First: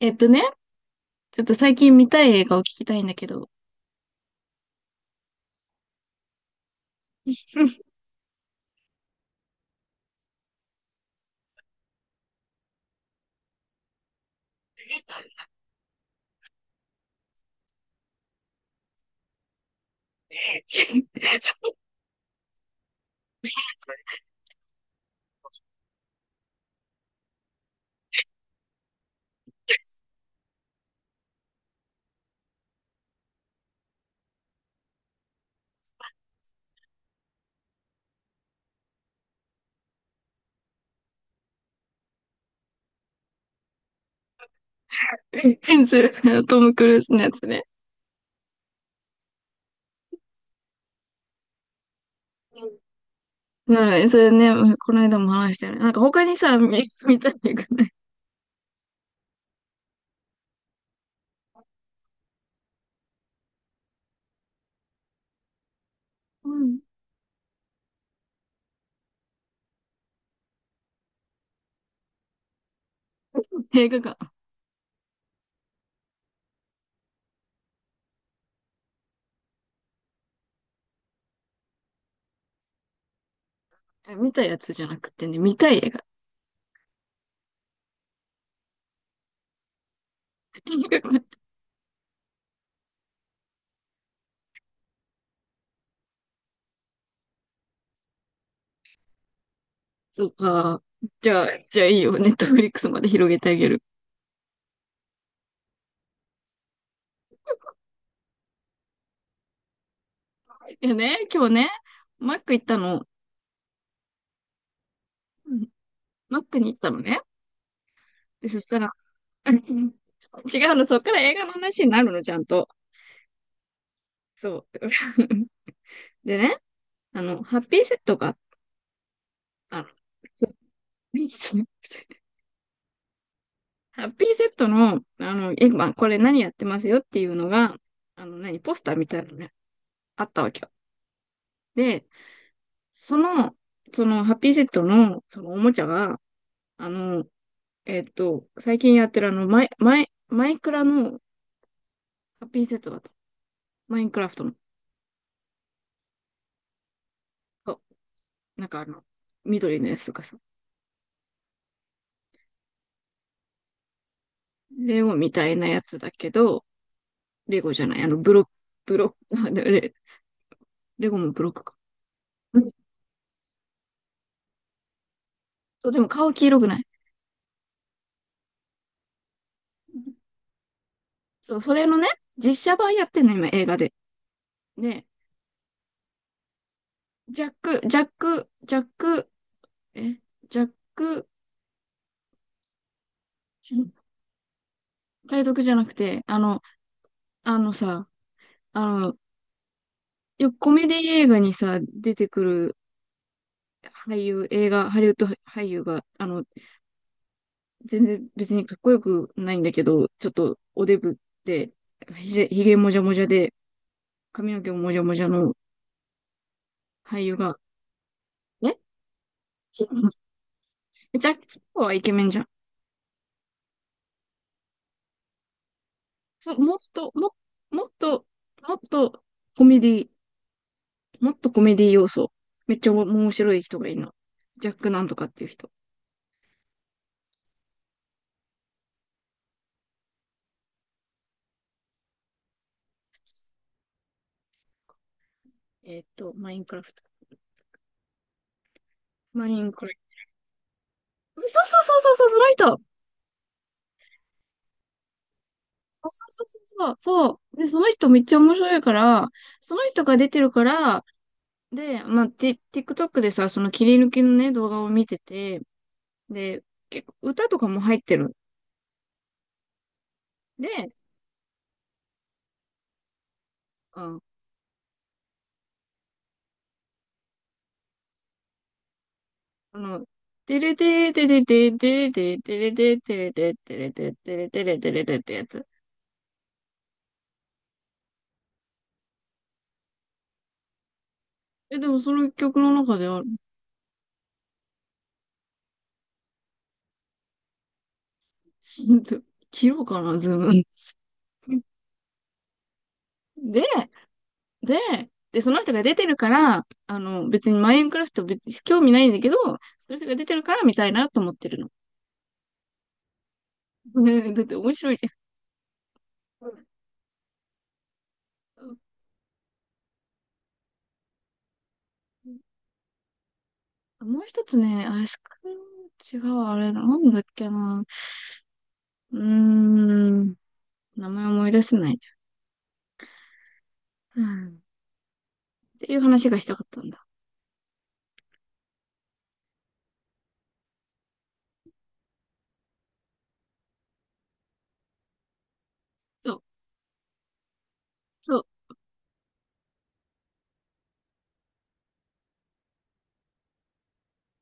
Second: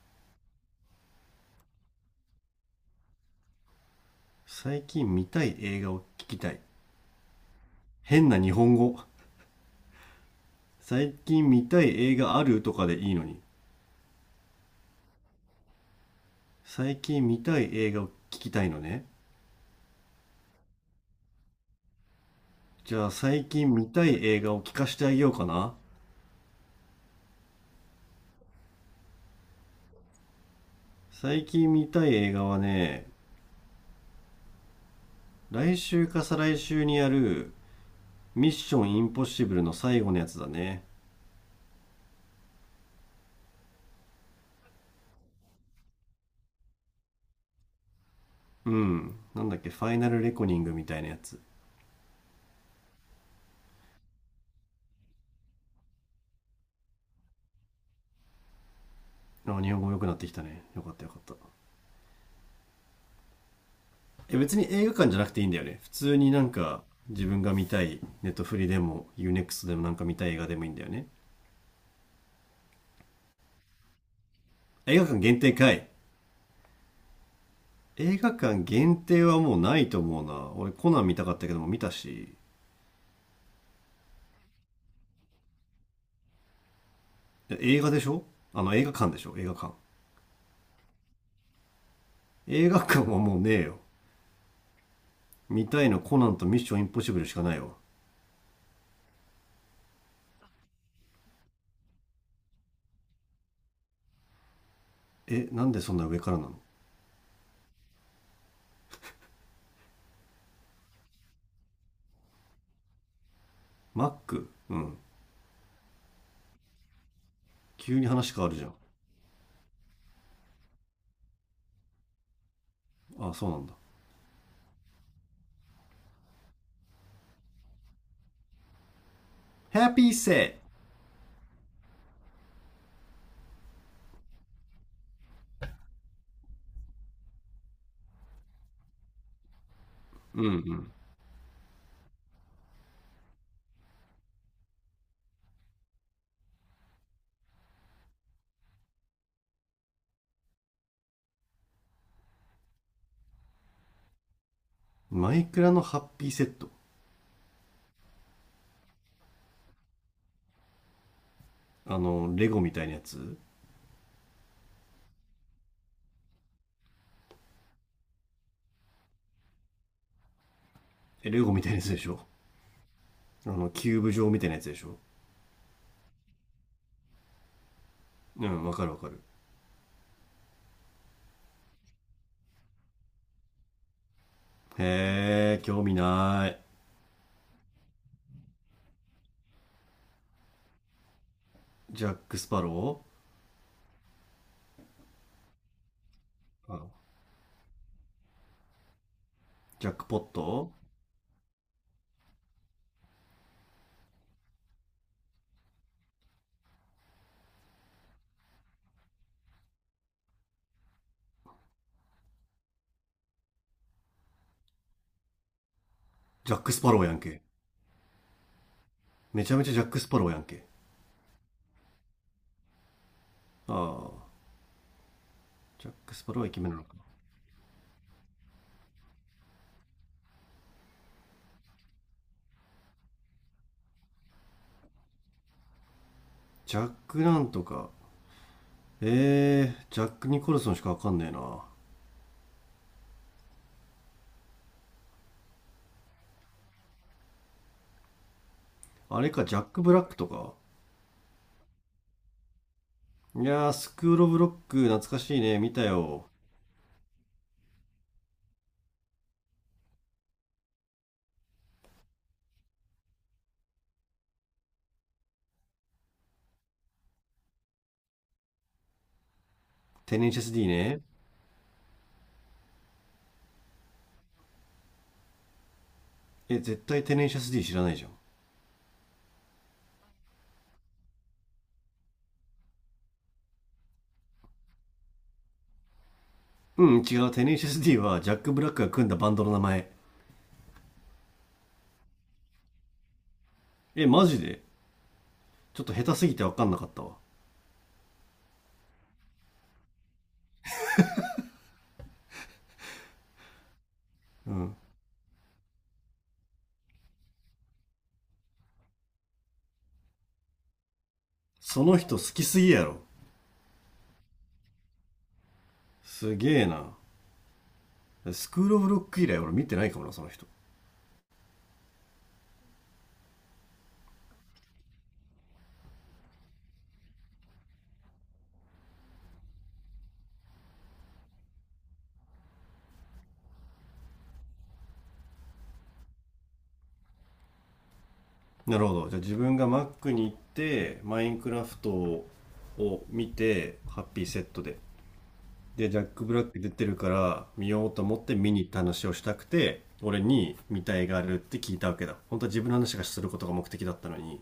えっとね、ちょっと最近見たい映画を聞きたいんだけど。最近見たい映画を聞きたい。変な日本語。最近見たい映画あるとかでいいのに。最近見たい映画を聞きたいのね。じゃあ最近見たい映画を聞かしてあげようかな。最近見たい映画はね、来週か再来週にやるミッションインポッシブルの最後のやつだね。それトム・クルーズのやつね。うん。なんだっけ、ファイナルレコニングみたいなやつ。うん、それね、この間も話したよね。なんか他にさ、見たい映画ね。あ、日本語良くなってきたね。よかったよかった。え、別に映画館じゃなくていいんだよね、普通になうんん、か自分が見たいネットフリでもユーネクストでもなんか見たい映画でもいいんだよね。映画が、映画館限定かい。映画館限定はもうないと思うな。俺コナン見たかったけども見たし。見たやつじゃなくてね、見たい映画。映画でしょ。あの、映画館でしょ、映画館。 映画館。映画館はもうねえよ。見たいのコナンとミッションインポッシブルしかないよ。そうか。じゃあ、いいよ。ネットフリックスまで広げてあげる。え、なんでそんな上からなの。いやね、今日ね、マック行ったの。マック、うん。うん。マックに行ったのね。急に話変で、わるそじしゃん。たら、違うの、そっから映画の話になるの、ちゃんと。あ、そうなんだ。そう。でね、ハッピーセットが、ハあの、ッピーちょセッ何質問？ハッピーセットの、まあ、これ何やってますよっていうのが、ポスターみたいなのがト、あったうんうわけよ。ん。で、その、その、ハッピーセットの、おもちゃが、あの、最近やってるマイクラのハッピーセットだと。マインクラフトの。マイクラのハッピーセット、そう。なんか緑のやつとかさ。あの、レゴみたいなやつ。レゴみたいなやつだけど、レゴじゃない、ブロック、レゴもえ、レブロッゴみクたいか。なやつでしょ。あの、キューブ状みたいなやつでしょ。そう、でも顔黄色くない。うん、わかるわかる。そう、それのね、実写版やってんの、今、映画で。で、へえ、興味ない。ジャック、ジャック、ジャック、え、ジャック、ジャック・スパロ海賊じゃなくて、あの、ー、あ、あのさ、あの、ジャックポッよくコト、メディ映画にさ、出てくる俳優、映画、ハリウッド俳優が、全然別にかっこよくないんだけど、ちょっとおデブで、ひげもじゃもじゃで、髪の毛ももじゃもじゃのジャック・スパローや俳ん優け。が、えめちゃめちゃジ違ャック・いスまパす。 ローやんけ。ジャック・スパロウはイケメンじゃん。ああ、ジャック・スパローはイそう、ケメンなのかな。もっと、もっとコメディ、もっとコメディ要素。めっちゃ面白い人がいるの。ジャックなんとかっていう人。ジャックなんとか。えー、ジャック・ニコルソンしかわかんねえな。マインクラフト。あれか、マジイャッンク・クラブラッフクとか。ト。そうそうそうそうそう、その人。いやー、スクール・オブ・ロック懐かしいね。見たあ、そよ。うそうそうそう。そうで、その人めっちゃ面白いから、その人が出てるから、で、まあ、TikTok でさ、その切り抜きのね、動画を見てて、で、結構歌とかも入ってる。テネシャス D で、ね。うん、え、絶対テネシャス D 知らないじゃん。あの、てれてーてれてーてれてーてれてーてれてーてれてーてれてーてれてーてれてーってやつ。うん、違う。テネシス D はジャック・ブラックが組んだバンドの名前。でもその曲の中である。え、マジで。ちょっと下手すぎて分かんなかったわ。切ろうかな、ズーム。で、うん。で、その人が出てるから、別にマインクラフト別に興味ないんだけど、その人が出てるから見たいなと思ってるの。その人好きすぎやろ。ねだって面白いじすゃげん。えな。スクール・オブ・ロック以来俺見てないかもな、その人。もう一つね、アイスクリーム、違う、あれ、なんだっけな。うーん、名前思い出せない。うんっていう話がしたかったんだ。なるほど。じゃあ自分が Mac に行って、マインクラフトを見て、ハッピーセットで、で、ジャック・そブラう。ック出てるから見ようと思ってそ見に行った話をしたくて、俺に見たいがあるって聞いたわけだ。本当は自分の話がすることが目的だったのに。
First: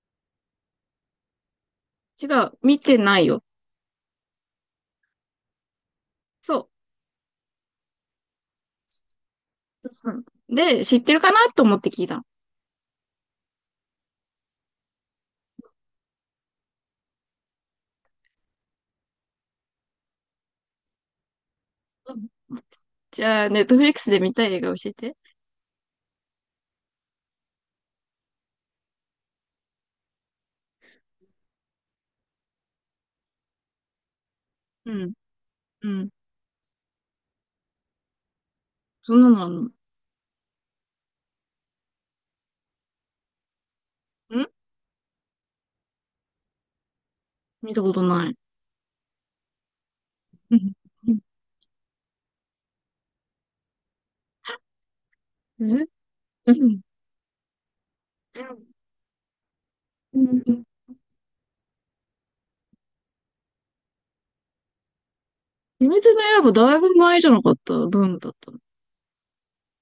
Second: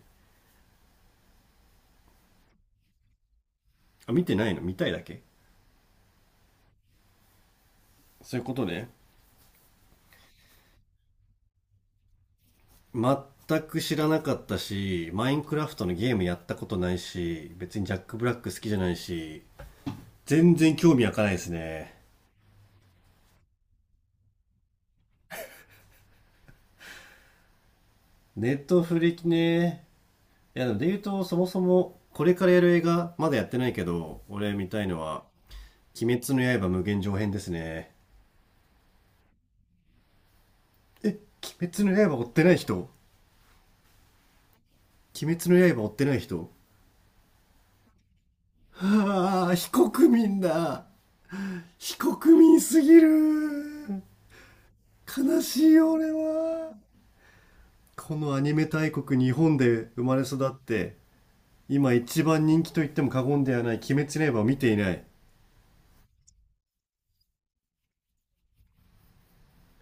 う。違う。見てないよ。あ、見てないの、見たいだけ、そそういうことね。う。うん。で、知ってるかなと思って聞いたの。全く知らなかったし、マインクラフトのゲームやったことないし、別にジャック・ブラック好きじゃないし、全然興味湧かないですね。うん。じゃあ、ネットフリックスで見たい映画教えて。ネットフリね。いや、でも言うと、そもそも、これからやる映画、まだやってないけど、俺見たいうのん。は、うん。鬼滅の刃無限上編ですね。そんなのあんのん？え、鬼滅の刃追ってない人。鬼滅の刃追ってない人見たことない。はあ、非国民うん。だ。うん。非国民すぎる。悲え。しいうよ俺は。ん。このアニメう大国日本で生まれん。育うっん。て今一番人気と言っても過言ではない「鬼滅の刃」を見ていない。秘密の刃だいぶ前じゃなかった分だったの？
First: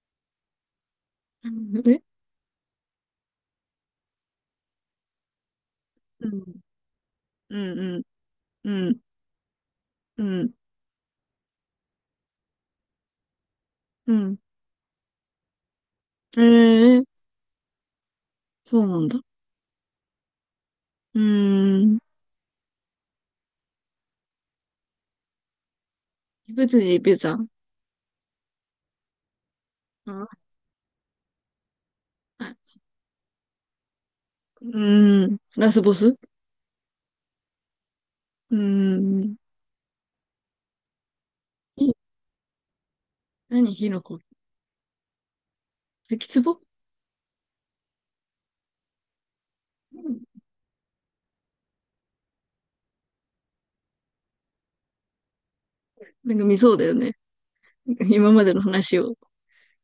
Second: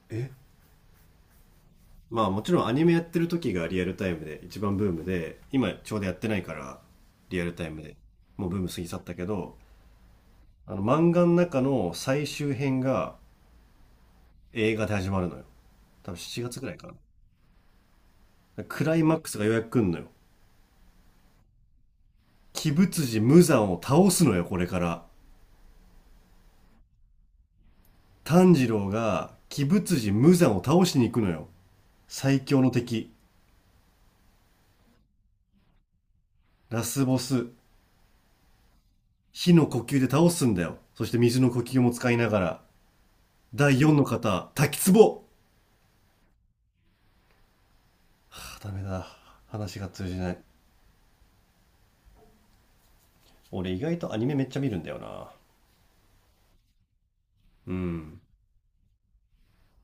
え、うん。え。まあもちろんアニメやってる時がリアルタイムで一番ブームで今ちょうどやっうてないかん。ら、リアルうタイん。ムでうん。もうブーム過ぎう去ん。ったけど、うん。あの漫画の中の最終編がうん。映画で始まるのよ。多分え7月ぐらいかえー、な。そクうラなイんマだ。ックスがようやく来んのよ。うーん。鬼舞辻無惨を倒すのよこれから。別人別さん。炭治郎が鬼舞辻うん。は無惨を倒しに行くのよ。最強のい。敵、うーん。ラスボス。うラスボス、ーん。火の呼吸で倒すんだよ。そして水の呼吸もい使いながら。何、第火4のの粉？方、滝壺。滝壺。はあ、ダメだ。話が通じない。俺意外とアニメめっちゃ見るんだよな。なんか見そうだよね。うん。今までの話を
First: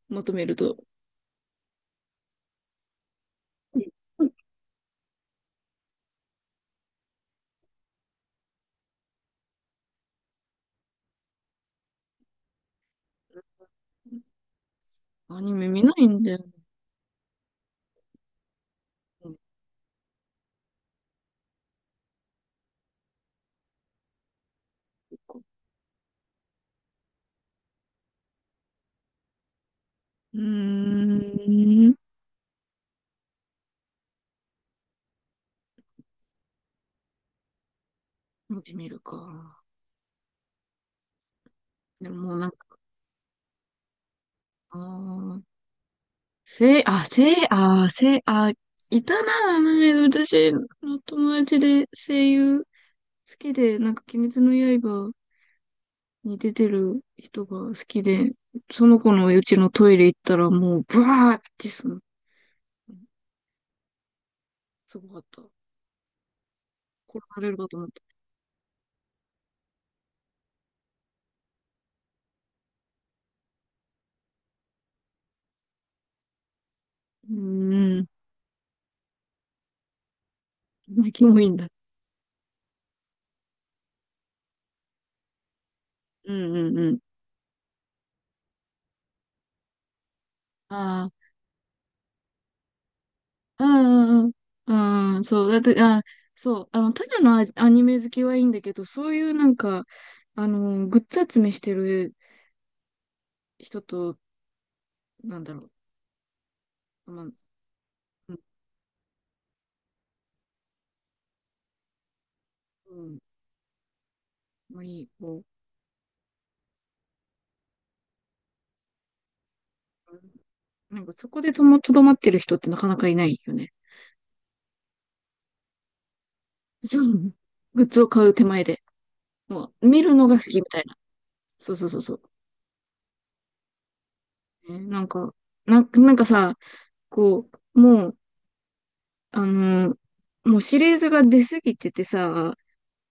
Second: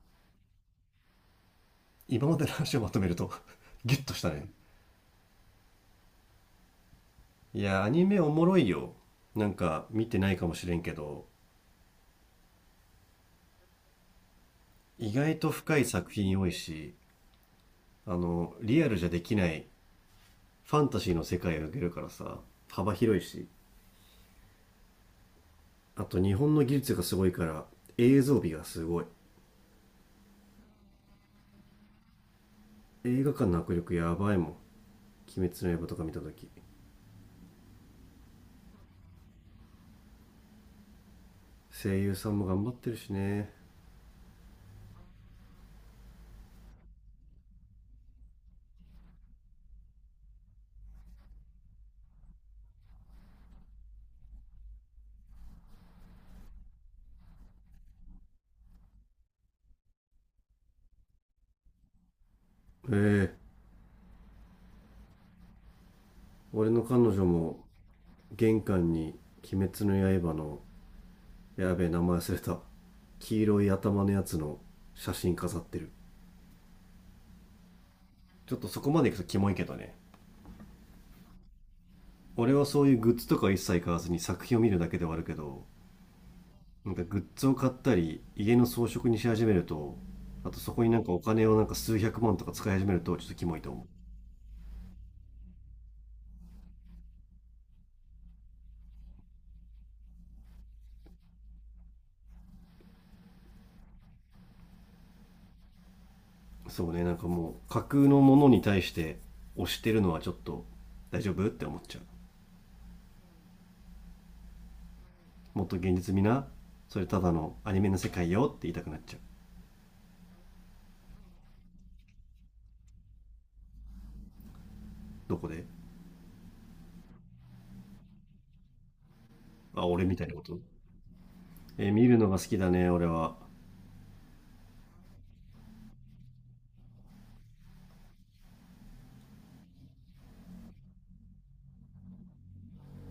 まとめると。今までの話をまとめると、うん。 ギュッとしたね。いや、アニメおもろいよ。なんか見てないかもしれんけど、意ア外とニメ深見いない作んだ品よ。多いし、リアルじゃできないファンタジーの世界を描けるからさ、幅広いし、あと日本の技術がすごいから映像美がすごい。うーん。映画館の迫力やばいもん、鬼滅の刃とか見たとき。見てみるか。声で優もさもんうもなん頑張っか、てるしね。あー、せい、あ、せい、あー、せい、あー、いたな、アニメで私の友達で声優好きで、なんか、鬼滅の刃に出てる人が好きで、その子のうちのトイレ行ったらもう、ブワーってええ、すごかった。俺の彼殺女されるもかと思った。玄関に鬼滅の刃の、やべえ名前忘れた、黄色い頭のやつの写真飾ってる。うーん。ちょっとそこまで行くとキモいけどね。まあ、もいいんだ。俺はそういうグッズとか一切買わずに作品を見るだけではあるけど、うん。うん。うなんん。かグッズを買ったり家の装飾にし始めると、あとそこになんあかお金をなんか数百万とか使い始めるとちょっとキモいあ、うと思う。ん。うん。うん。うん、そう。だって、あ、そう。ただのアニメ好きはいいんだけど、そういうなんか、グッズ集めしてる人と、なんだろそうね、う。なんまあ、かもう架空のうもん、のに対して推してるのはちょっと大丈夫って思っちゃう。うん、まあいい、もっと現実味な、それただのアニメの世界よって言いたくなっちゃう。うん、なんかそこでとどまってる人ってなかなかいないよね。どこで。そう。グッズを買う手前で。もあ、う、見俺るみたのいがな好こと。きみたいな。そうそうえー、そう見そるう。のが好きだね俺は。なんか、なんかさ、こう、もう、あのーもうシリーズが出すぎててさ、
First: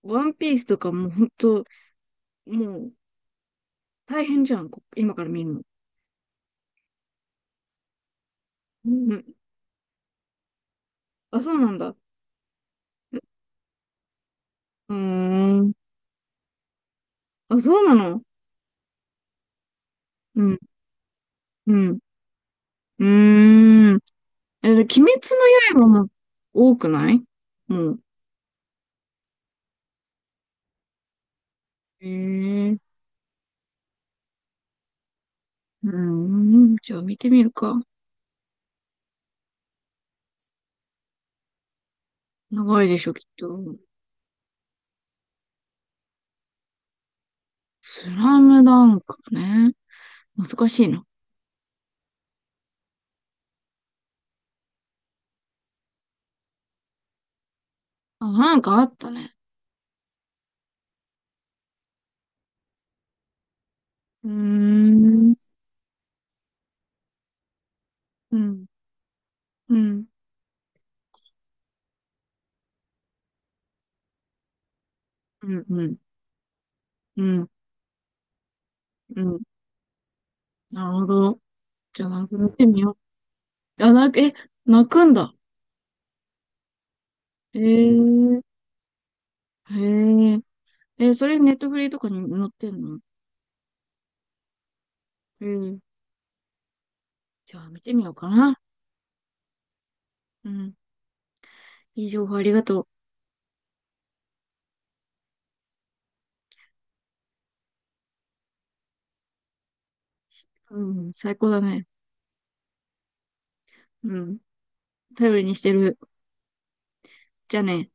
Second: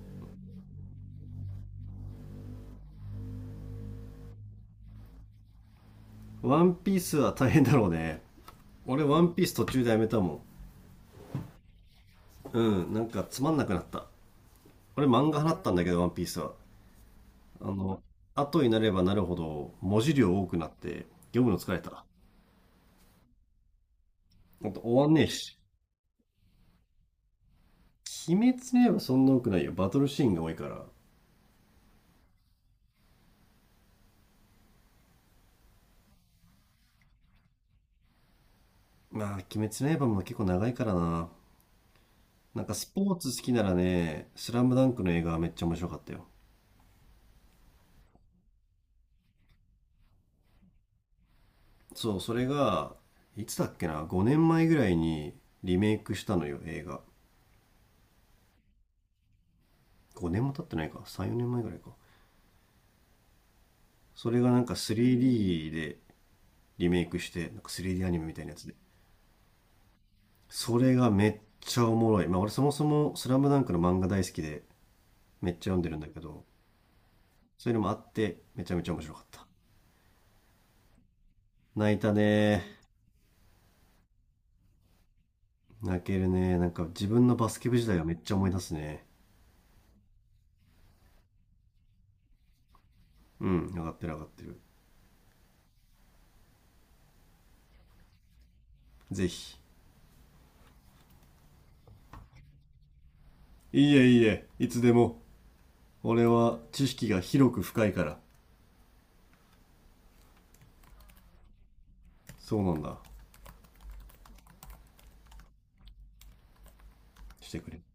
ワンピースとかもうほんと、もう大変じゃん、今から見るの。ワンピースは大変だろうね。う俺ワンん。ピース途中でやめたもあ、そうなんだ。ん。うん、なんかつまんなくなった。うー俺漫画派だったん。んだけどワンピースは、あ、あそうなのの。後になればなるほど文字量う多くん、なって読むの疲うれん。た。うーん。ほえ、んとで鬼終滅わんねえし。の刃も多くないもう？鬼滅の刃そんな多くないよ。バトルシーンが多いから。えー、うーん。じゃあ見てみるか。まあ、鬼滅の刃も結構長いからな。なんか長スいでポしょ、ーきっツ好きと。ならね、スラムダンクの映画はめっちゃ面白かったよ。スラムダンクね。難しいな。そう、それが、いつだっけな、5年前ぐらいにリメイクしたのよ、映画。あ、なんかあったね。5年も経ってないか、3、4年前ぐらいか。うーそれがなんか ん。3D でリメイクして、なんか 3D アニメみうたいなやん。つで。うん。それがめっちゃおもろい。まあ俺そもそもスラムダンクの漫画大好きでうめっちゃん。読うんでん。るんだけど、うん。そういうのもあってめちゃめちゃ面白うかっん。た。なるほど。泣いじゃあ、たなくなっね。てみよう。あ、泣くんだ。泣けるね。なんか自分のバへスケ部時代はめっちゃえ。思い出すね。へえ。え、それネットフリーとかに載ってんの？うん、上がってる上がってる。ええ。じゃあ、見てみようかな。ぜひ。うん。いい情報ありがといいえいいえ、いつでも。俺は知識が広く深いから。う。うん。最高だね。そうなんだ。うん。頼りにしてる。しじてゃあくれ。ね。